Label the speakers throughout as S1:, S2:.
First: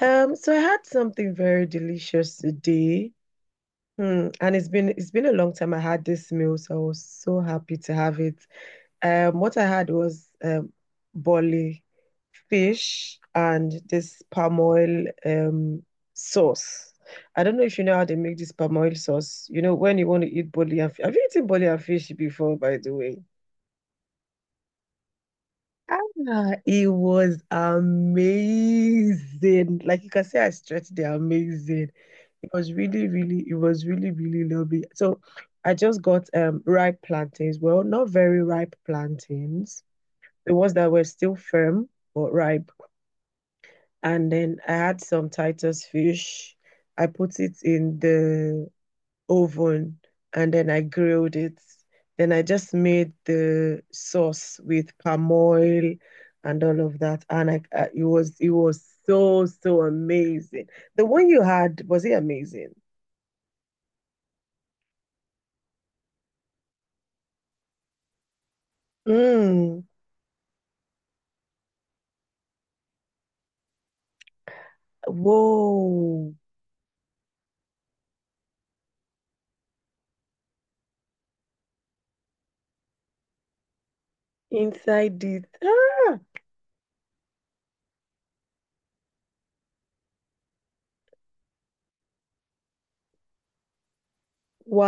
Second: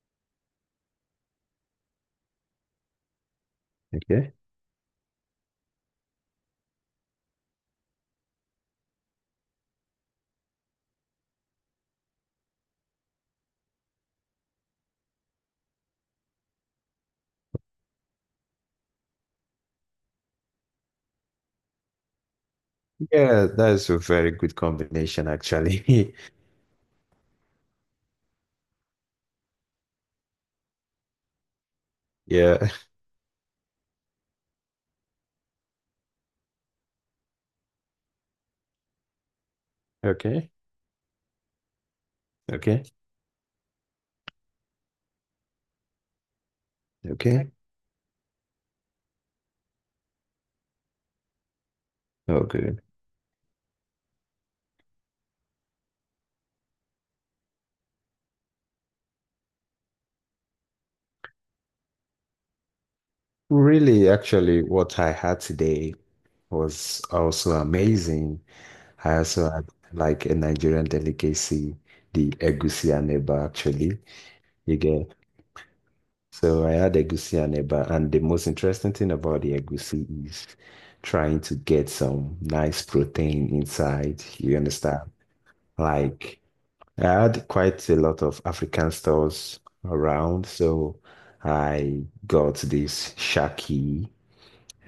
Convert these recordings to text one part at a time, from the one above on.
S1: So I had something very delicious today. Hmm.
S2: Okay.
S1: And it's been a long time I had this meal, so I was so happy to have it. What I had was boli fish and this palm oil sauce. I don't know if you know how they make this palm oil sauce. When you want to eat boli and have you eaten boli and fish before, by the way?
S2: Yeah, that's a very good combination, actually.
S1: Ah, it was amazing. Like you can say I stretched the amazing. It
S2: Yeah.
S1: was really, really, it was really, really lovely. So I just got ripe plantains. Well, not very ripe plantains.
S2: Okay.
S1: The ones that were still firm but ripe.
S2: Okay.
S1: And then I had some Titus fish. I put
S2: Okay.
S1: it in the oven and then I grilled it. Then I just
S2: Okay.
S1: made the sauce with palm oil and all of that. And it was so, so amazing. The one you had, was it amazing?
S2: Really, actually, what I had today was also amazing. I also had
S1: Mm,
S2: like a Nigerian delicacy, the egusi and eba, actually. You get
S1: whoa,
S2: So I had egusi and eba, and the most interesting thing about the egusi is trying to get some nice protein inside. You understand?
S1: inside it. Ah,
S2: Like I had quite a lot of African stores around, so I got this shaki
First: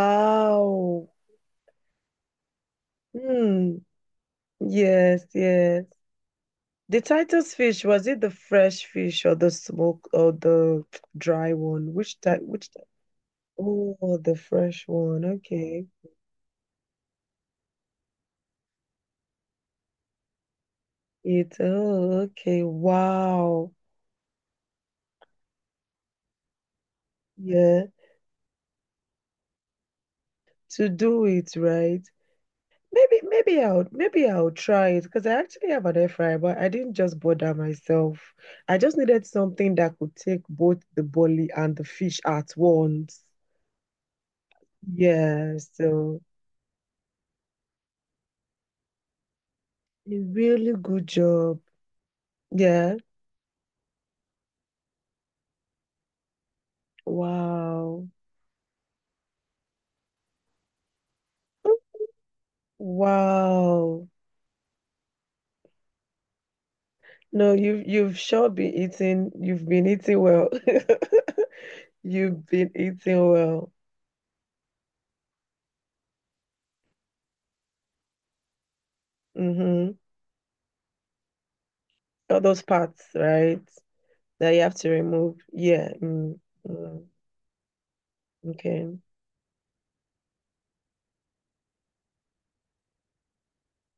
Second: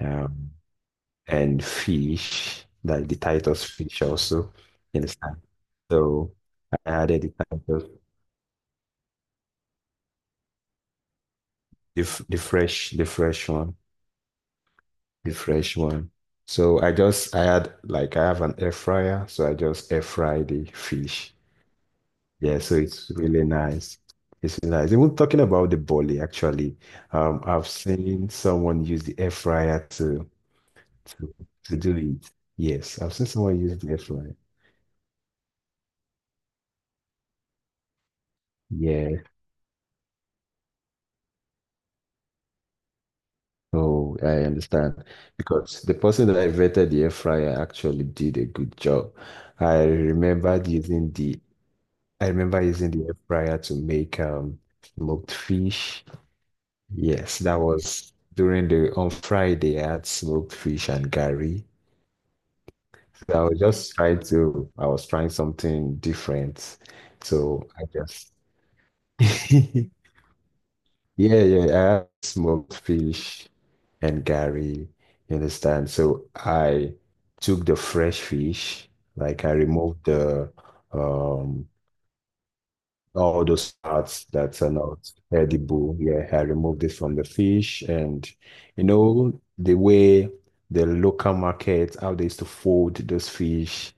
S2: um, and fish, like the Titus
S1: Mm,
S2: fish also, you
S1: yes,
S2: understand?
S1: yes.
S2: So I
S1: The
S2: added the
S1: Titus
S2: Titus,
S1: fish, was it the fresh fish or the smoke or the dry one?
S2: the,
S1: Which
S2: f- the
S1: type, which
S2: fresh, the fresh one,
S1: oh, the fresh one.
S2: the fresh
S1: Okay.
S2: one. I had like, I have an air fryer, so I just air fry the fish.
S1: Oh,
S2: Yeah,
S1: okay.
S2: so it's really
S1: Wow.
S2: nice. It's really nice. Even talking about the boli, actually, I've
S1: Yeah.
S2: seen someone use the air fryer to
S1: To do
S2: to
S1: it
S2: to do
S1: right.
S2: it. Yes, I've
S1: Maybe,
S2: seen someone
S1: maybe
S2: use
S1: I'll,
S2: the air
S1: maybe
S2: fryer.
S1: I'll try it because I actually have an air fryer, but I didn't just bother myself. I just
S2: Yeah,
S1: needed something that could take both the bully and the fish at once.
S2: so I understand
S1: Yeah.
S2: because the
S1: So,
S2: person that I vetted the air fryer actually did a good job. I
S1: a
S2: remembered
S1: really good
S2: using the
S1: job.
S2: I remember using
S1: Yeah.
S2: the air fryer to make smoked fish. Yes, that
S1: Wow.
S2: was during the on Friday I had smoked fish and curry.
S1: Wow.
S2: I was trying something different.
S1: No,
S2: So
S1: you've sure been eating. You've
S2: yeah,
S1: been eating well.
S2: yeah, I had
S1: You've been
S2: smoked
S1: eating
S2: fish
S1: well.
S2: and Gary, you understand? So I took the fresh fish, like I
S1: Mm-hmm.
S2: removed the, um,
S1: All those parts,
S2: all
S1: right?
S2: those parts
S1: That
S2: that
S1: you
S2: are
S1: have to
S2: not
S1: remove. Yeah.
S2: edible. Yeah,
S1: Mm,
S2: I removed it
S1: mm,
S2: from the fish. And,
S1: okay.
S2: the way the local market, how they used to fold those fish.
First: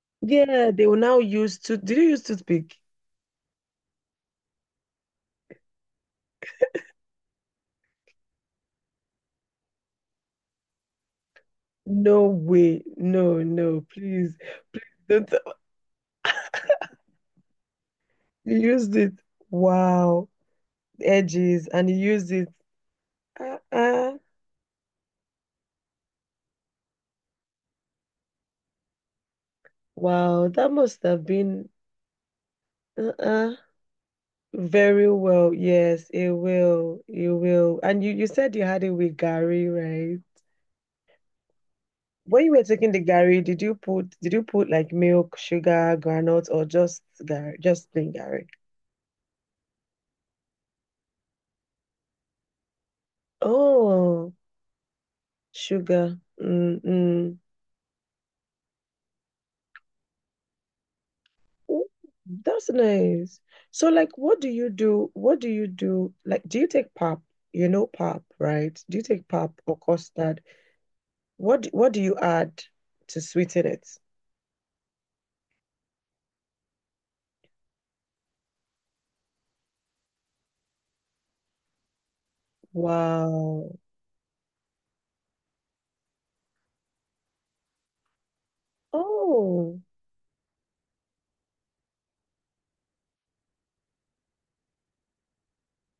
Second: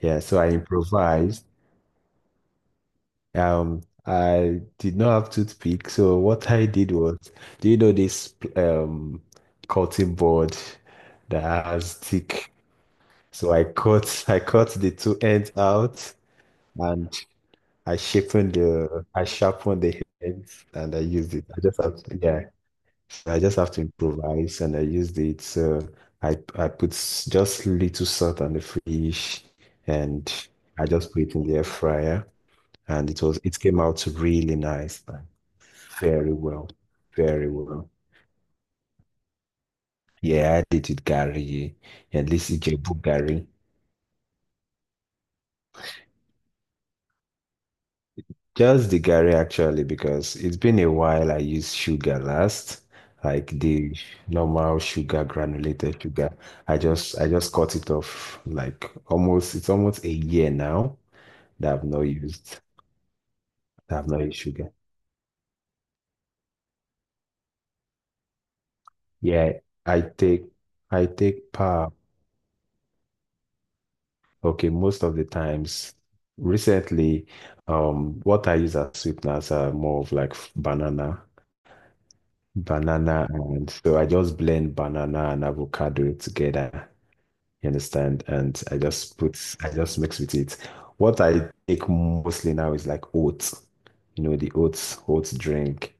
S2: Yeah, so I
S1: Yeah, they will now
S2: improvised.
S1: use tooth. Did you use toothpick?
S2: I did not have toothpick, so what I did was, do you know this cutting board that has
S1: No
S2: thick?
S1: way. No,
S2: So I
S1: no,
S2: cut
S1: please.
S2: I cut the two
S1: Don't
S2: ends out and
S1: you used it.
S2: I sharpened the
S1: Wow.
S2: ends and I used it. I
S1: Edges
S2: just
S1: and you
S2: have to,
S1: used
S2: yeah.
S1: it.
S2: So I just have to
S1: Uh-uh.
S2: improvise and I used it. So I put just little salt on the fish and
S1: Wow, that
S2: I
S1: must
S2: just put
S1: have
S2: it in the air
S1: been
S2: fryer and
S1: uh-uh.
S2: it came out really nice.
S1: Very well. Yes, it
S2: Very well.
S1: will. It
S2: Very
S1: will.
S2: well.
S1: And you said you had it with Gary, right?
S2: Yeah, I did with Gary. At
S1: When
S2: least
S1: you were taking the
S2: Ijebu
S1: Gary,
S2: Gary.
S1: did you put like milk, sugar, granules, or just Gary, just plain Gary?
S2: Just the Gary actually, because it's been a while I used sugar last, like the
S1: Oh,
S2: normal sugar, granulated
S1: sugar.
S2: sugar. I just I
S1: Mm-mm.
S2: just cut it off like almost it's almost a year now that I've
S1: Ooh,
S2: not used
S1: that's nice. So
S2: that I've
S1: like
S2: not used
S1: what do you
S2: sugar.
S1: do? What do you do? Like do you take pap? You know pap, right? Do you take pap
S2: Yeah,
S1: or
S2: I
S1: custard?
S2: take I take
S1: What do-
S2: power.
S1: what do you add to sweeten it?
S2: Okay, most of the times recently, what I use as sweeteners are more of like banana, and
S1: Wow.
S2: so I just blend banana and avocado together. You understand? And I
S1: Oh.
S2: just mix with it. What I take mostly now is like oats, the oats, oats drink.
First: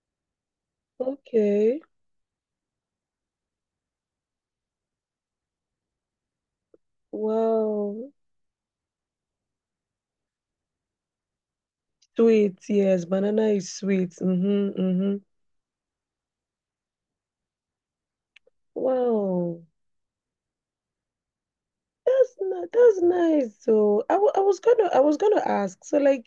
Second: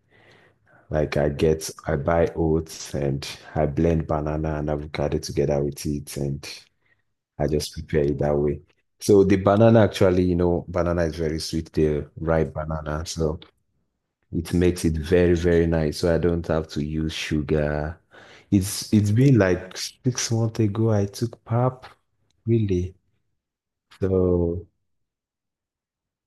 S2: Like
S1: Okay.
S2: I buy oats and I blend banana and avocado together with it, and I just prepare
S1: Wow.
S2: it that way. So the banana actually, banana is very sweet, the ripe
S1: Sweet.
S2: banana.
S1: Yes,
S2: So
S1: banana is sweet.
S2: it
S1: Mm-hmm.
S2: makes it
S1: Mm-hmm.
S2: very, very nice. So I don't have to use sugar. It's been
S1: Wow.
S2: like 6 months ago I took pap,
S1: That's not,
S2: really.
S1: that's nice though. I was
S2: So
S1: gonna I was gonna ask. So like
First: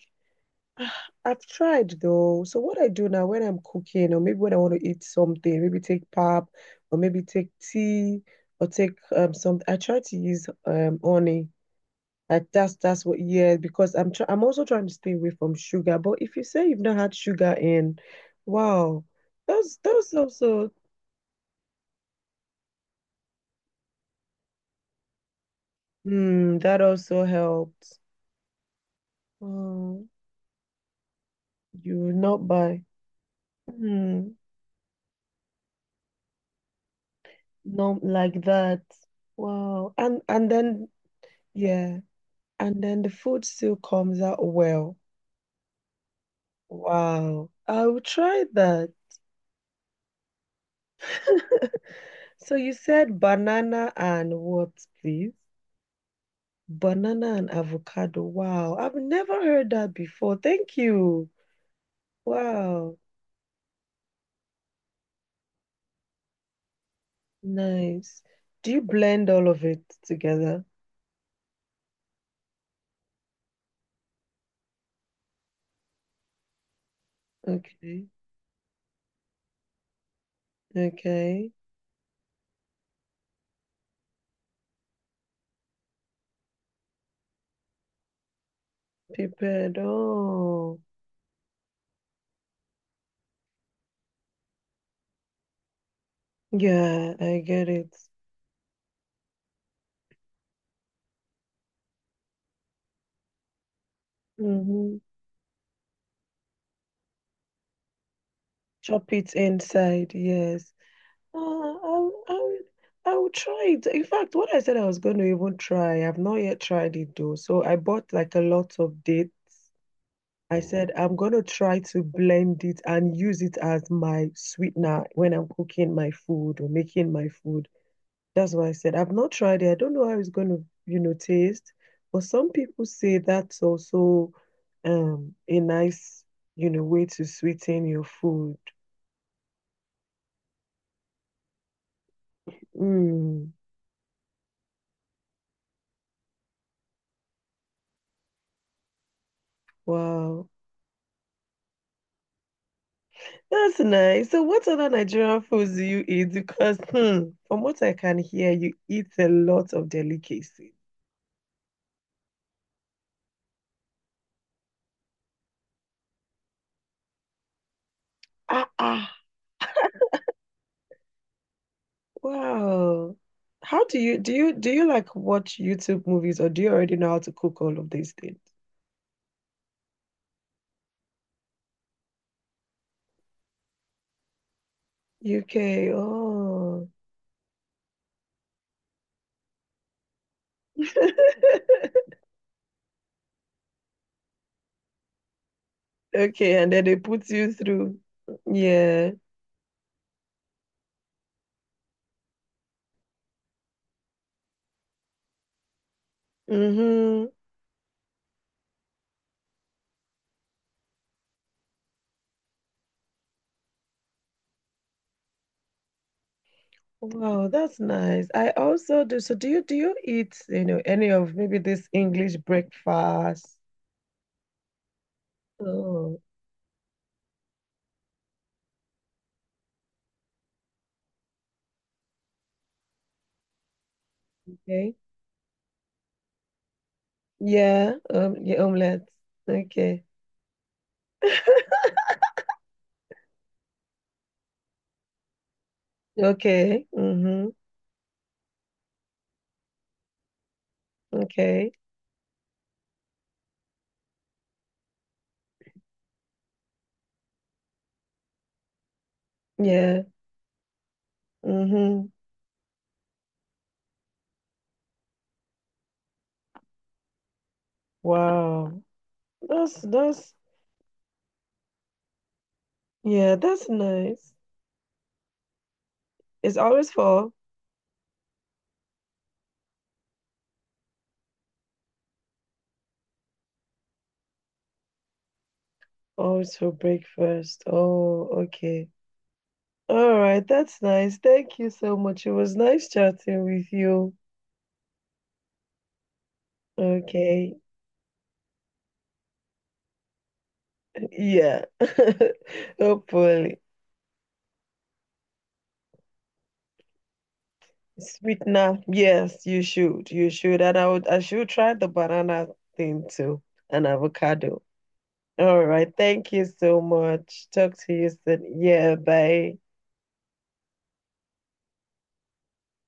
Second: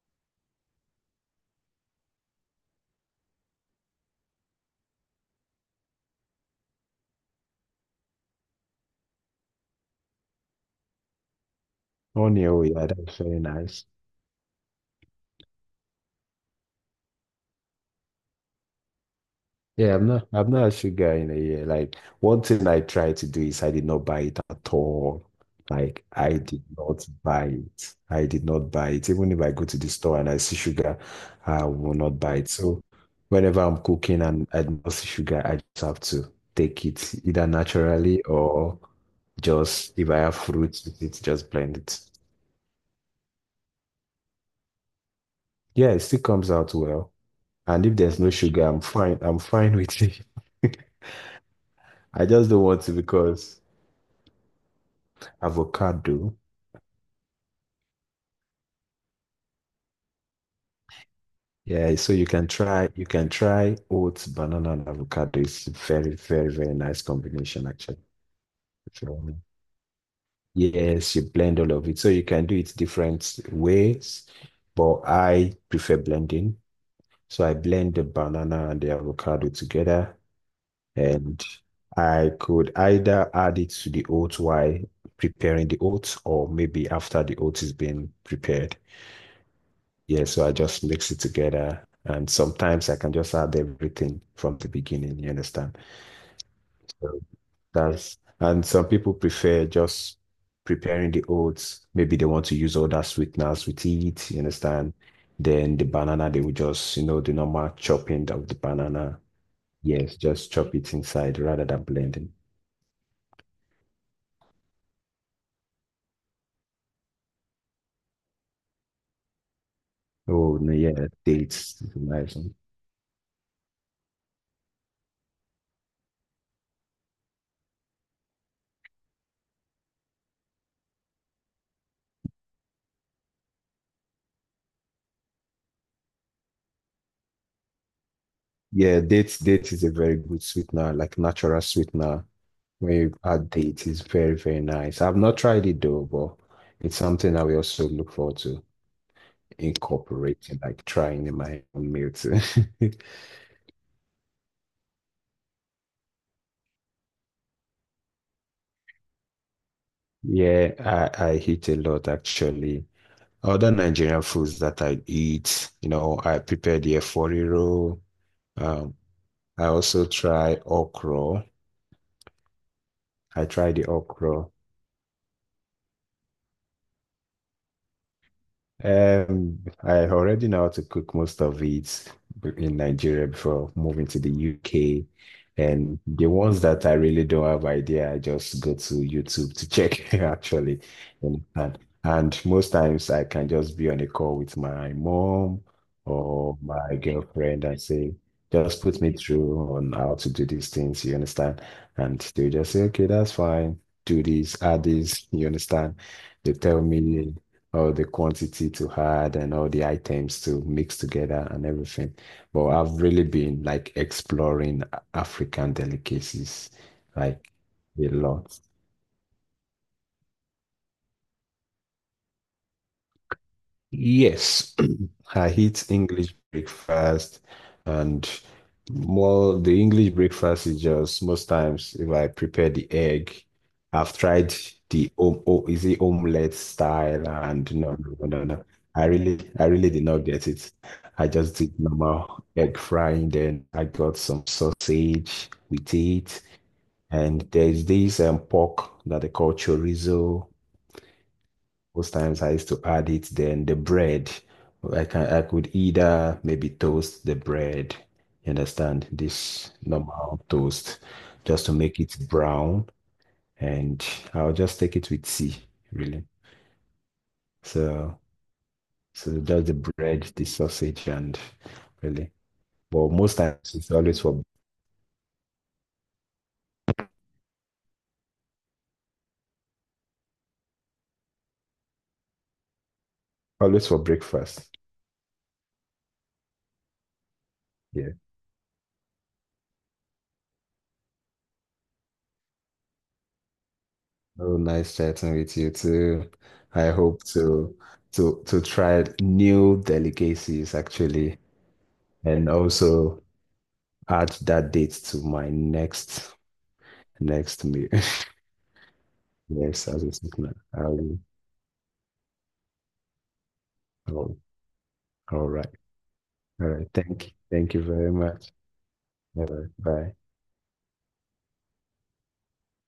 S1: I've tried though. So what I do now when I'm cooking or maybe when I want to eat something, maybe take pap or maybe take tea or take some I try to use honey.
S2: on
S1: Like
S2: your way,
S1: that's
S2: yeah,
S1: that's
S2: that's
S1: what
S2: very
S1: yeah,
S2: nice.
S1: because I'm also trying to stay away from sugar. But if you say you've not had sugar in, wow, that's
S2: Yeah,
S1: that's
S2: I'm not a
S1: also
S2: sugar in a year. Like one thing I tried to do is I did not buy it at all. Like I did
S1: that
S2: not
S1: also
S2: buy it.
S1: helped.
S2: I did not buy it. Even if I go to the
S1: Oh,
S2: store and I see sugar, I will
S1: you will
S2: not buy
S1: not
S2: it.
S1: buy.
S2: So whenever I'm cooking
S1: hmm
S2: and I do not see sugar, I just have to take it either
S1: Not
S2: naturally
S1: like
S2: or
S1: that. Wow.
S2: just if I
S1: And
S2: have fruits
S1: then
S2: with it, just blend
S1: yeah,
S2: it.
S1: and then the food still comes out well.
S2: Yeah, it still comes out well.
S1: Wow. I
S2: And if
S1: will
S2: there's no
S1: try
S2: sugar, I'm
S1: that.
S2: fine. I'm fine with it. I just
S1: So
S2: don't
S1: you
S2: want to
S1: said
S2: because
S1: banana and what, please?
S2: avocado.
S1: Banana and avocado. Wow. I've never heard that before. Thank you.
S2: Yeah, so
S1: Wow.
S2: you can try oats, banana, and avocado. It's very, very, very nice combination actually.
S1: Nice. Do you blend
S2: So,
S1: all of it together?
S2: yes, you blend all of it. So you can do it different ways, but I prefer blending. So I blend the
S1: Okay.
S2: banana and the avocado together, and
S1: Okay.
S2: I could either add it to the oats while preparing the oats, or maybe after the oats is being prepared.
S1: Prepared.
S2: Yeah, so I
S1: Oh,
S2: just mix it together. And sometimes I can just add everything from the beginning, you understand?
S1: yeah,
S2: So
S1: I get it.
S2: and some people prefer just preparing the oats. Maybe they want to use all that sweeteners with it, you understand?
S1: Mm-hmm.
S2: Then the banana, they will just, the normal chopping of the
S1: Chop
S2: banana.
S1: it inside.
S2: Yes, just
S1: Yes.
S2: chop it inside rather
S1: Ah,
S2: than
S1: I'll,
S2: blending.
S1: I'll, I'll try it. In fact, what I said I was going to even try, I've not yet tried it though. So I bought like a lot of dates.
S2: Oh,
S1: I
S2: no,
S1: said,
S2: yeah,
S1: I'm going to try
S2: dates is a
S1: to
S2: nice one.
S1: blend it and use it as my sweetener when I'm cooking my food or making my food. That's why I said, I've not tried it. I don't know how it's going to, taste. But some people say that's also a nice, way to sweeten your food.
S2: Yeah, dates is a very good sweetener, like natural sweetener. Maybe add
S1: Mm,
S2: date is very, very nice. I've not tried it though, but it's something I will also look forward to
S1: wow.
S2: incorporating, like trying in my own meal too.
S1: That's nice. So what other Nigerian foods do you eat? Because from what I can hear, you eat a lot of delicacies.
S2: Yeah, I eat a lot actually. Other Nigerian foods that I eat, I prepare the efori roll.
S1: Ah,
S2: Um,
S1: ah.
S2: I also try okra.
S1: Wow.
S2: I try
S1: How
S2: the
S1: do you do
S2: okra.
S1: you do you like watch YouTube movies or do you already know how to cook all of these things?
S2: I already know how to cook most of it in Nigeria before moving to the UK.
S1: UK.
S2: And the ones that
S1: Oh.
S2: I really don't have idea, I just go to YouTube to check actually. And and most times I can just be on a call with my mom or
S1: Okay, and then they
S2: my
S1: put you
S2: girlfriend and
S1: through.
S2: say, just put
S1: Yeah.
S2: me through on how to do these things, you understand? And they just say, okay, that's fine. Do this, add this, you understand? They tell
S1: Mm-hmm.
S2: me all the quantity to add and all the items to mix together and everything. But I've really been like exploring African delicacies like
S1: Wow, that's
S2: a
S1: nice. I
S2: lot.
S1: also do. So do you eat, any of maybe this English breakfast?
S2: Yes, I eat
S1: Oh,
S2: English breakfast and more the English breakfast is just most times if I prepare the egg, I've tried
S1: okay.
S2: the om oh, is it omelette style? And
S1: Yeah,
S2: no, no, no, no.
S1: yeah,
S2: No.
S1: omelette.
S2: I really did
S1: Okay.
S2: not get it. I just did normal egg frying, then I got some sausage with it.
S1: Okay.
S2: And
S1: Mm-hmm.
S2: there's this pork that they call chorizo.
S1: Okay.
S2: Most times I used to add it, then the bread. I could either maybe toast the bread, you understand, this
S1: Yeah.
S2: normal toast, just to make
S1: Mm-hmm.
S2: it brown, and I'll just take it with tea, really. So
S1: Wow.
S2: so just the
S1: That's
S2: bread,
S1: that's
S2: the sausage, and really. But
S1: yeah,
S2: most
S1: that's
S2: times it's always
S1: nice.
S2: for
S1: It's
S2: breakfast.
S1: always for breakfast.
S2: Yeah.
S1: Oh, okay. All right, that's nice. Thank you so much. It was nice chatting with you.
S2: Oh, nice chatting with you too. I hope
S1: Okay.
S2: to to try new delicacies actually
S1: Yeah.
S2: and also
S1: Hopefully.
S2: add that date to my next meal.
S1: Sweetener. Yes, you
S2: Yes, as
S1: should.
S2: a
S1: You
S2: signal.
S1: should. And I should try the banana thing too. And avocado.
S2: All
S1: All
S2: right.
S1: right. Thank you
S2: All
S1: so
S2: right. Thank you.
S1: much.
S2: Thank
S1: Talk
S2: you
S1: to you
S2: very much.
S1: soon. Yeah, bye.
S2: Bye. Bye.